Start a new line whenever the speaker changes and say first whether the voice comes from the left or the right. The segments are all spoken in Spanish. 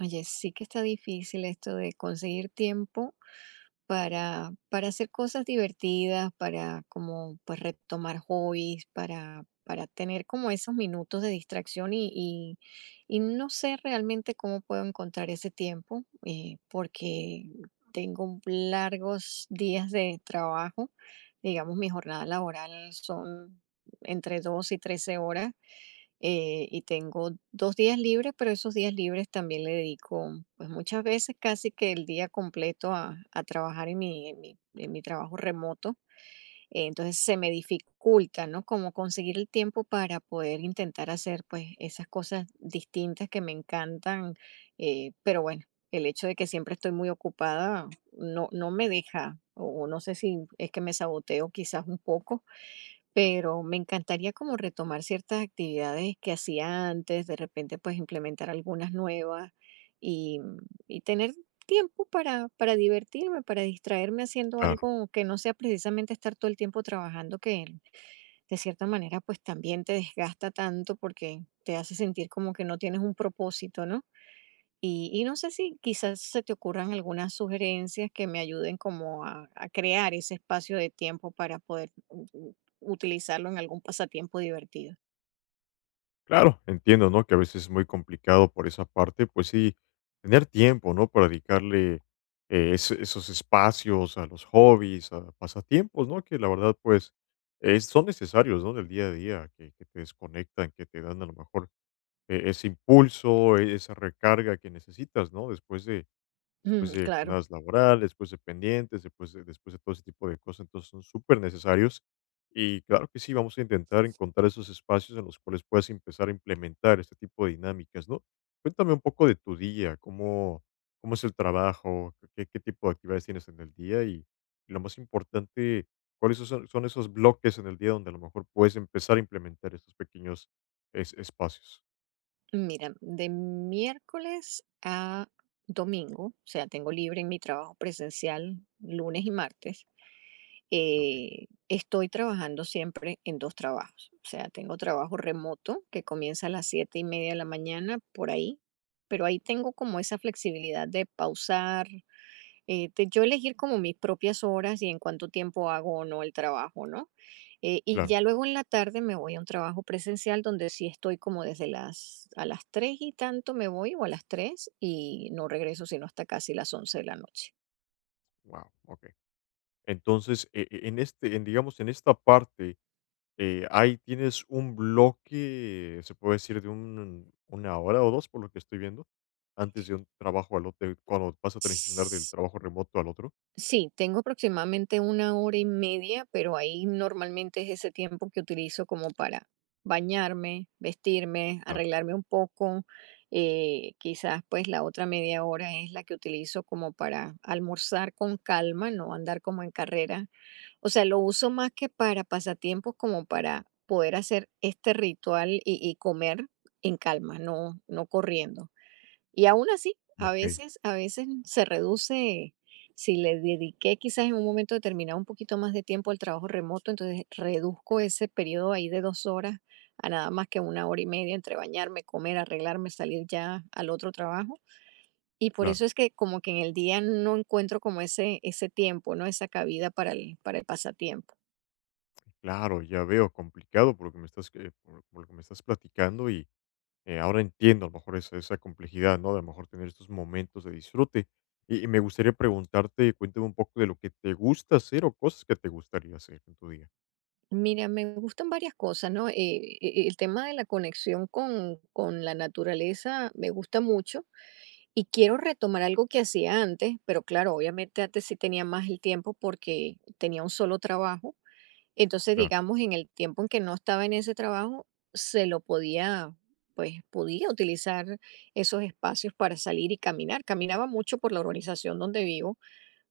right: Oye, sí que está difícil esto de conseguir tiempo para hacer cosas divertidas, para como pues retomar hobbies, para tener como esos minutos de distracción y no sé realmente cómo puedo encontrar ese tiempo, porque tengo largos días de trabajo, digamos mi jornada laboral son entre 2 y 13 horas y tengo dos días libres, pero esos días libres también le dedico, pues muchas veces casi que el día completo a trabajar en en mi trabajo remoto. Entonces se me dificulta, ¿no? Como conseguir el tiempo para poder intentar hacer pues esas cosas distintas que me encantan, pero bueno. El hecho de que siempre estoy muy ocupada no me deja, o no sé si es que me saboteo quizás un poco, pero me encantaría como retomar ciertas actividades que hacía antes, de repente pues implementar algunas nuevas y, y tener tiempo para divertirme, para distraerme haciendo
left: Claro,
right: algo que no sea precisamente estar todo el tiempo trabajando, que de cierta manera pues también te desgasta tanto porque te hace sentir como que no tienes un propósito, ¿no? Y no sé si quizás se te ocurran algunas sugerencias que me ayuden como a crear ese espacio de tiempo para poder u u utilizarlo en algún pasatiempo divertido.
left: claro, entiendo, ¿no? Que a veces es muy complicado por esa parte, pues sí, tener tiempo, ¿no? Para dedicarle esos espacios a los hobbies, a pasatiempos, ¿no? Que la verdad, pues, son necesarios, ¿no? Del día a día, que te desconectan, que te dan a lo mejor ese impulso, esa recarga que necesitas, ¿no? Después de,
right: Mm,
left: después de
right: claro.
left: jornadas laborales, después de pendientes, después de todo ese tipo de cosas. Entonces son súper necesarios. Y claro que sí, vamos a intentar encontrar esos espacios en los cuales puedas empezar a implementar este tipo de dinámicas, ¿no? Cuéntame un poco de tu día, cómo es el trabajo, qué tipo de actividades tienes en el día y lo más importante, cuáles son esos bloques en el día donde a lo mejor puedes empezar a implementar estos pequeños espacios.
right: Mira, de miércoles a domingo, o sea, tengo libre en mi trabajo presencial lunes y martes.
left: Ok,
right: Estoy trabajando siempre en dos trabajos. O sea, tengo trabajo remoto que comienza a las 7:30 de la mañana, por ahí, pero ahí tengo como esa flexibilidad de pausar, de yo elegir como mis propias horas y en cuánto tiempo hago o no el trabajo, ¿no? Y
left: claro.
right: ya luego en la tarde me voy a un trabajo presencial donde sí estoy como desde las a las tres y tanto me voy o a las tres y no regreso sino hasta casi las 11 de la noche.
left: Wow, ok. Entonces, en digamos, en esta parte. Ahí tienes un bloque, se puede decir, de un una hora o 2 por lo que estoy viendo, antes de un trabajo al otro, cuando vas a transicionar del trabajo remoto al otro.
right: Sí, tengo aproximadamente una hora y media, pero ahí normalmente es ese tiempo que utilizo como para bañarme, vestirme,
left: Claro,
right: arreglarme un poco. Quizás pues la otra media hora es la que utilizo como para almorzar con calma, no andar como en carrera. O sea, lo uso más que para pasatiempos, como para poder hacer este ritual y comer en calma, no corriendo. Y aún así, a
left: okey,
right: veces a veces se reduce, si le dediqué quizás en un momento determinado un poquito más de tiempo al trabajo remoto, entonces reduzco ese periodo ahí de 2 horas a nada más que una hora y media entre bañarme, comer, arreglarme, salir ya al otro trabajo. Y por
left: claro,
right: eso es que como que en el día no encuentro como ese tiempo, ¿no? Esa cabida para el pasatiempo.
left: claro, ya veo, complicado por lo que me estás platicando y ahora entiendo a lo mejor esa complejidad, ¿no? De a lo mejor tener estos momentos de disfrute. Y me gustaría preguntarte, cuéntame un poco de lo que te gusta hacer o cosas que te gustaría hacer en tu día.
right: Mira, me gustan varias cosas, ¿no? El tema de la conexión con la naturaleza me gusta mucho. Y quiero retomar algo que hacía antes, pero claro, obviamente antes sí tenía más el tiempo porque tenía un solo trabajo. Entonces,
left: Claro,
right: digamos, en el tiempo en que no estaba en ese trabajo, se lo podía, pues podía utilizar esos espacios para salir y caminar. Caminaba mucho por la urbanización donde vivo,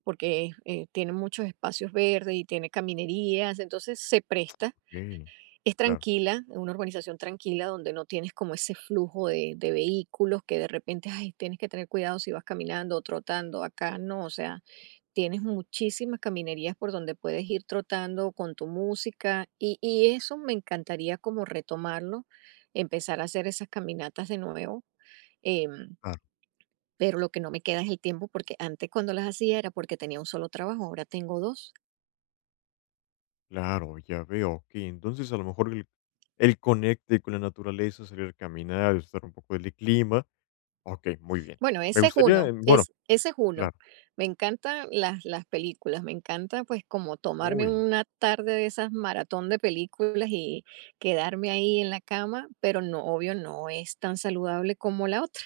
right: porque tiene muchos espacios verdes y tiene caminerías, entonces se presta,
left: ok,
right: es
left: claro,
right: tranquila, es una urbanización tranquila donde no tienes como ese flujo de vehículos que de repente, ay, tienes que tener cuidado si vas caminando o trotando. Acá no, o sea, tienes muchísimas caminerías por donde puedes ir trotando con tu música y eso me encantaría como retomarlo, empezar a hacer esas caminatas de nuevo. em,
left: claro.
right: pero lo que no me queda es el tiempo porque antes cuando las hacía era porque tenía un solo trabajo, ahora tengo dos.
left: Claro, ya veo. Ok, entonces a lo mejor el conecte con la naturaleza, salir a caminar, estar un poco del clima. Ok, muy bien.
right: Bueno,
left: Me
right: ese es
left: gustaría,
right: uno,
left: bueno,
right: es ese es uno.
left: claro.
right: Me encantan las películas, me encanta, pues, como tomarme
left: Uy,
right: una tarde de esas maratón de películas y quedarme ahí en la cama, pero no, obvio, no es tan saludable como la otra.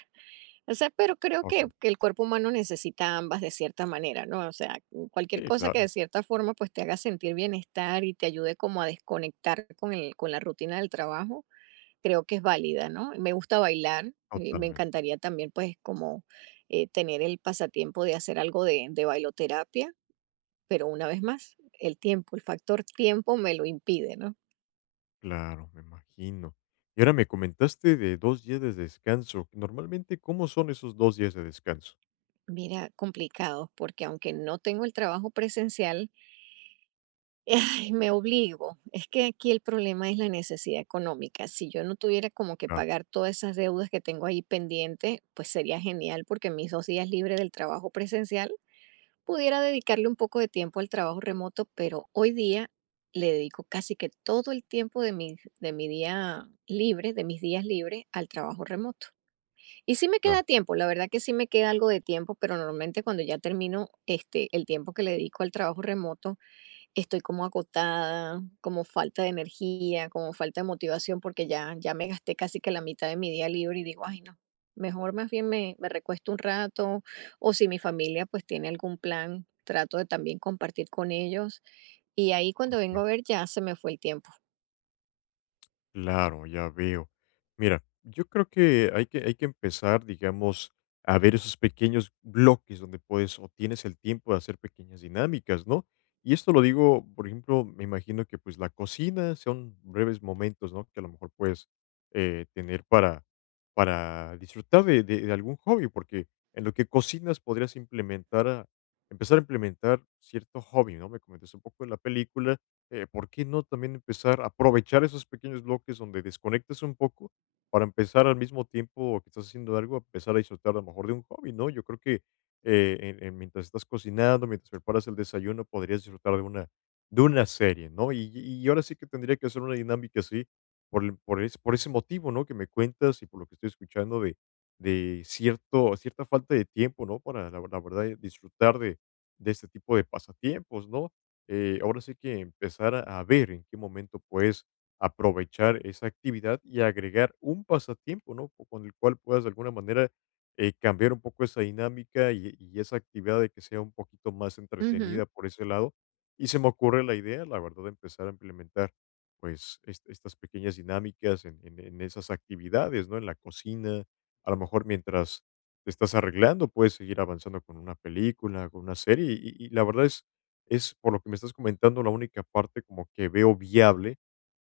right: O sea, pero creo
left: ok,
right: que el cuerpo humano necesita ambas de cierta manera, ¿no? O sea, cualquier
left: sí,
right: cosa que de
left: claro,
right: cierta forma, pues, te haga sentir bienestar y te ayude como a desconectar con la rutina del trabajo, creo que es válida, ¿no? Me gusta bailar, y me
left: totalmente.
right: encantaría también pues como tener el pasatiempo de hacer algo de bailoterapia, pero una vez más, el tiempo, el factor tiempo me lo impide, ¿no?
left: Claro, me imagino. Y ahora me comentaste de 2 días de descanso. Normalmente, ¿cómo son esos 2 días de descanso?
right: Mira, complicado, porque aunque no tengo el trabajo presencial, ay, me obligo. Es que aquí el problema es la necesidad económica. Si yo no tuviera como que
left: Claro,
right: pagar todas esas deudas que tengo ahí pendiente, pues sería genial porque mis dos días libres del trabajo presencial pudiera dedicarle un poco de tiempo al trabajo remoto, pero hoy día le dedico casi que todo el tiempo de mi día libre, de mis días libres, al trabajo remoto. Y sí me
left: claro.
right: queda tiempo, la verdad que sí me queda algo de tiempo, pero normalmente cuando ya termino este, el tiempo que le dedico al trabajo remoto, estoy como agotada, como falta de energía, como falta de motivación, porque ya me gasté casi que la mitad de mi día libre y digo, ay no, mejor más bien me recuesto un rato, o si mi familia pues tiene algún plan, trato de también compartir con ellos. Y ahí cuando vengo a
left: Ok.
right: ver ya se me fue el tiempo.
left: Claro, ya veo. Mira, yo creo que hay que empezar, digamos, a ver esos pequeños bloques donde puedes o tienes el tiempo de hacer pequeñas dinámicas, ¿no? Y esto lo digo, por ejemplo, me imagino que pues la cocina son breves momentos, ¿no? Que a lo mejor puedes tener para disfrutar de algún hobby, porque en lo que cocinas podrías implementar, empezar a implementar cierto hobby, ¿no? Me comentaste un poco de la película. ¿Por qué no también empezar a aprovechar esos pequeños bloques donde desconectas un poco para empezar al mismo tiempo que estás haciendo algo, a empezar a disfrutar a lo mejor de un hobby, ¿no? Yo creo que en mientras estás cocinando, mientras preparas el desayuno, podrías disfrutar de una serie, ¿no? Y ahora sí que tendría que hacer una dinámica así por, el- por, es- por ese motivo, ¿no? Que me cuentas y por lo que estoy escuchando de cierta falta de tiempo, ¿no? Para, la la verdad, disfrutar de este tipo de pasatiempos, ¿no? Ahora sí que empezar a ver en qué momento puedes aprovechar esa actividad y agregar un pasatiempo, ¿no? Con el cual puedas de alguna manera cambiar un poco esa dinámica, y esa actividad de que sea un poquito más
right: Ujú,
left: entretenida por ese lado. Y se me ocurre la idea, la verdad, de empezar a implementar pues estas pequeñas dinámicas en esas actividades, ¿no? En la cocina, a lo mejor mientras te estás arreglando, puedes seguir avanzando con una película, con una serie, y la verdad es, por lo que me estás comentando, la única parte como que veo viable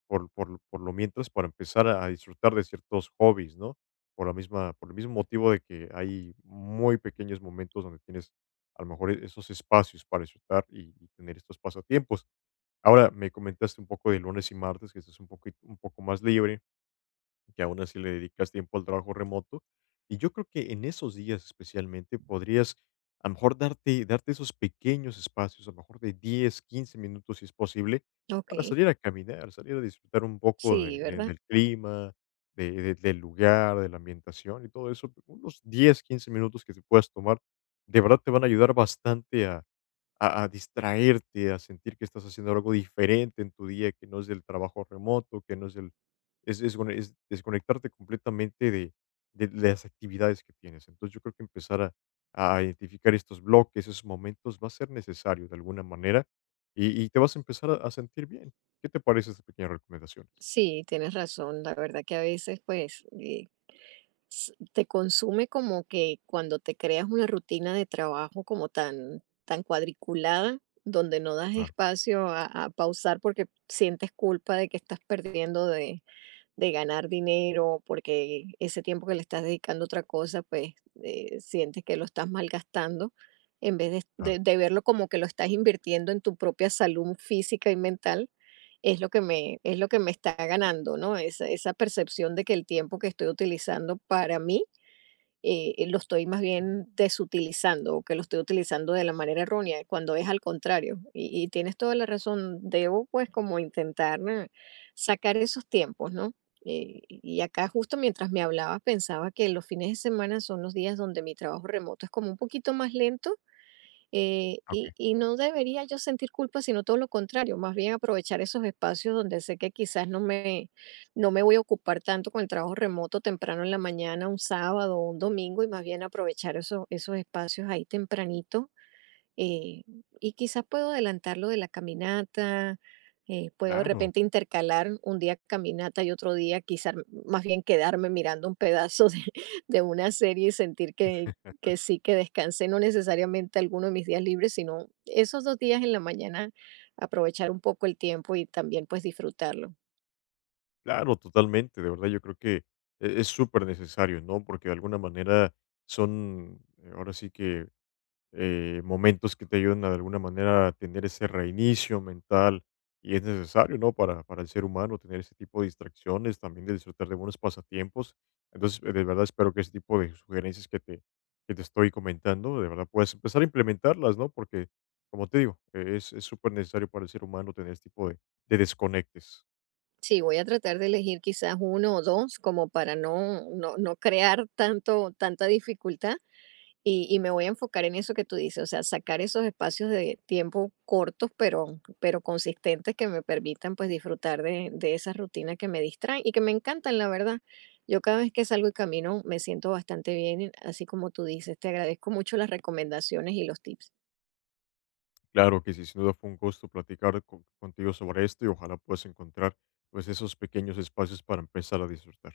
left: por lo mientras para empezar a disfrutar de ciertos hobbies, ¿no? Por el mismo motivo de que hay muy pequeños momentos donde tienes a lo mejor esos espacios para disfrutar y tener estos pasatiempos. Ahora, me comentaste un poco de lunes y martes, que estás un poco más libre, que aún así le dedicas tiempo al trabajo remoto. Y yo creo que en esos días especialmente podrías a lo mejor darte esos pequeños espacios, a lo mejor de 10 15 minutos si es posible,
right: ok,
left: para salir a caminar, salir a disfrutar un poco de-
right: sí,
left: de-
right: ¿verdad?
left: del clima, del lugar, de la ambientación y todo eso. Unos 10 15 minutos que te puedas tomar, de verdad te van a ayudar bastante a distraerte, a sentir que estás haciendo algo diferente en tu día, que no es del trabajo remoto, que no es bueno, es desconectarte completamente de las actividades que tienes. Entonces, yo creo que empezar a identificar estos bloques, esos momentos, va a ser necesario de alguna manera, y te vas a empezar a sentir bien. ¿Qué te parece estas pequeñas recomendaciones?
right: Sí, tienes razón. La verdad que a veces pues te consume como que cuando te creas una rutina de trabajo como tan, tan cuadriculada, donde no das
left: Claro,
right: espacio a pausar porque sientes culpa de que estás perdiendo de ganar dinero, porque ese tiempo que le estás dedicando a otra cosa, pues sientes que lo estás malgastando, en vez
left: claro.
right: de verlo como que lo estás invirtiendo en tu propia salud física y mental, es lo que me está ganando, ¿no? Esa percepción de que el tiempo que estoy utilizando para mí lo estoy más bien desutilizando o que lo estoy utilizando de la manera errónea, cuando es al contrario. Y tienes toda la razón, debo pues como intentar sacar esos tiempos, ¿no? Y acá justo mientras me hablaba pensaba que los fines de semana son los días donde mi trabajo remoto es como un poquito más lento, eh, y,
left: Okey.
right: y no debería yo sentir culpa, sino todo lo contrario, más bien aprovechar esos espacios donde sé que quizás no me voy a ocupar tanto con el trabajo remoto temprano en la mañana, un sábado o un domingo, y más bien aprovechar esos espacios ahí tempranito eh, y quizás puedo adelantar lo de la caminata, puedo de
left: Claro.
right: repente intercalar un día caminata y otro día quizás más bien quedarme mirando un pedazo de, de una serie y sentir que sí que descansé, no necesariamente alguno de mis días libres, sino esos dos días en la mañana aprovechar un poco el tiempo y también pues disfrutarlo.
left: Claro, totalmente. De verdad, yo creo que es súper necesario, ¿no? Porque de alguna manera son, ahora sí que momentos que te ayuden de alguna manera a tener ese reinicio mental, y es necesario, ¿no? Para el ser humano tener ese tipo de distracciones, también de disfrutar de buenos pasatiempos. Entonces, de verdad espero que ese tipo de sugerencias que te estoy comentando, de verdad puedas empezar a implementarlas, ¿no? Porque, como te digo, es súper necesario para el ser humano tener este tipo de desconectes.
right: Sí, voy a tratar de elegir quizás uno o dos como para no crear tanto, tanta dificultad. Y me voy a enfocar en eso que tú dices, o sea, sacar esos espacios de tiempo cortos, pero consistentes que me permitan pues disfrutar de esas rutinas que me distraen y que me encantan, la verdad. Yo cada vez que salgo y camino me siento bastante bien, así como tú dices, te agradezco mucho las recomendaciones y los tips.
left: Claro que sí, sin duda fue un gusto platicar contigo sobre esto y ojalá puedas encontrar pues esos pequeños espacios para empezar a disfrutar.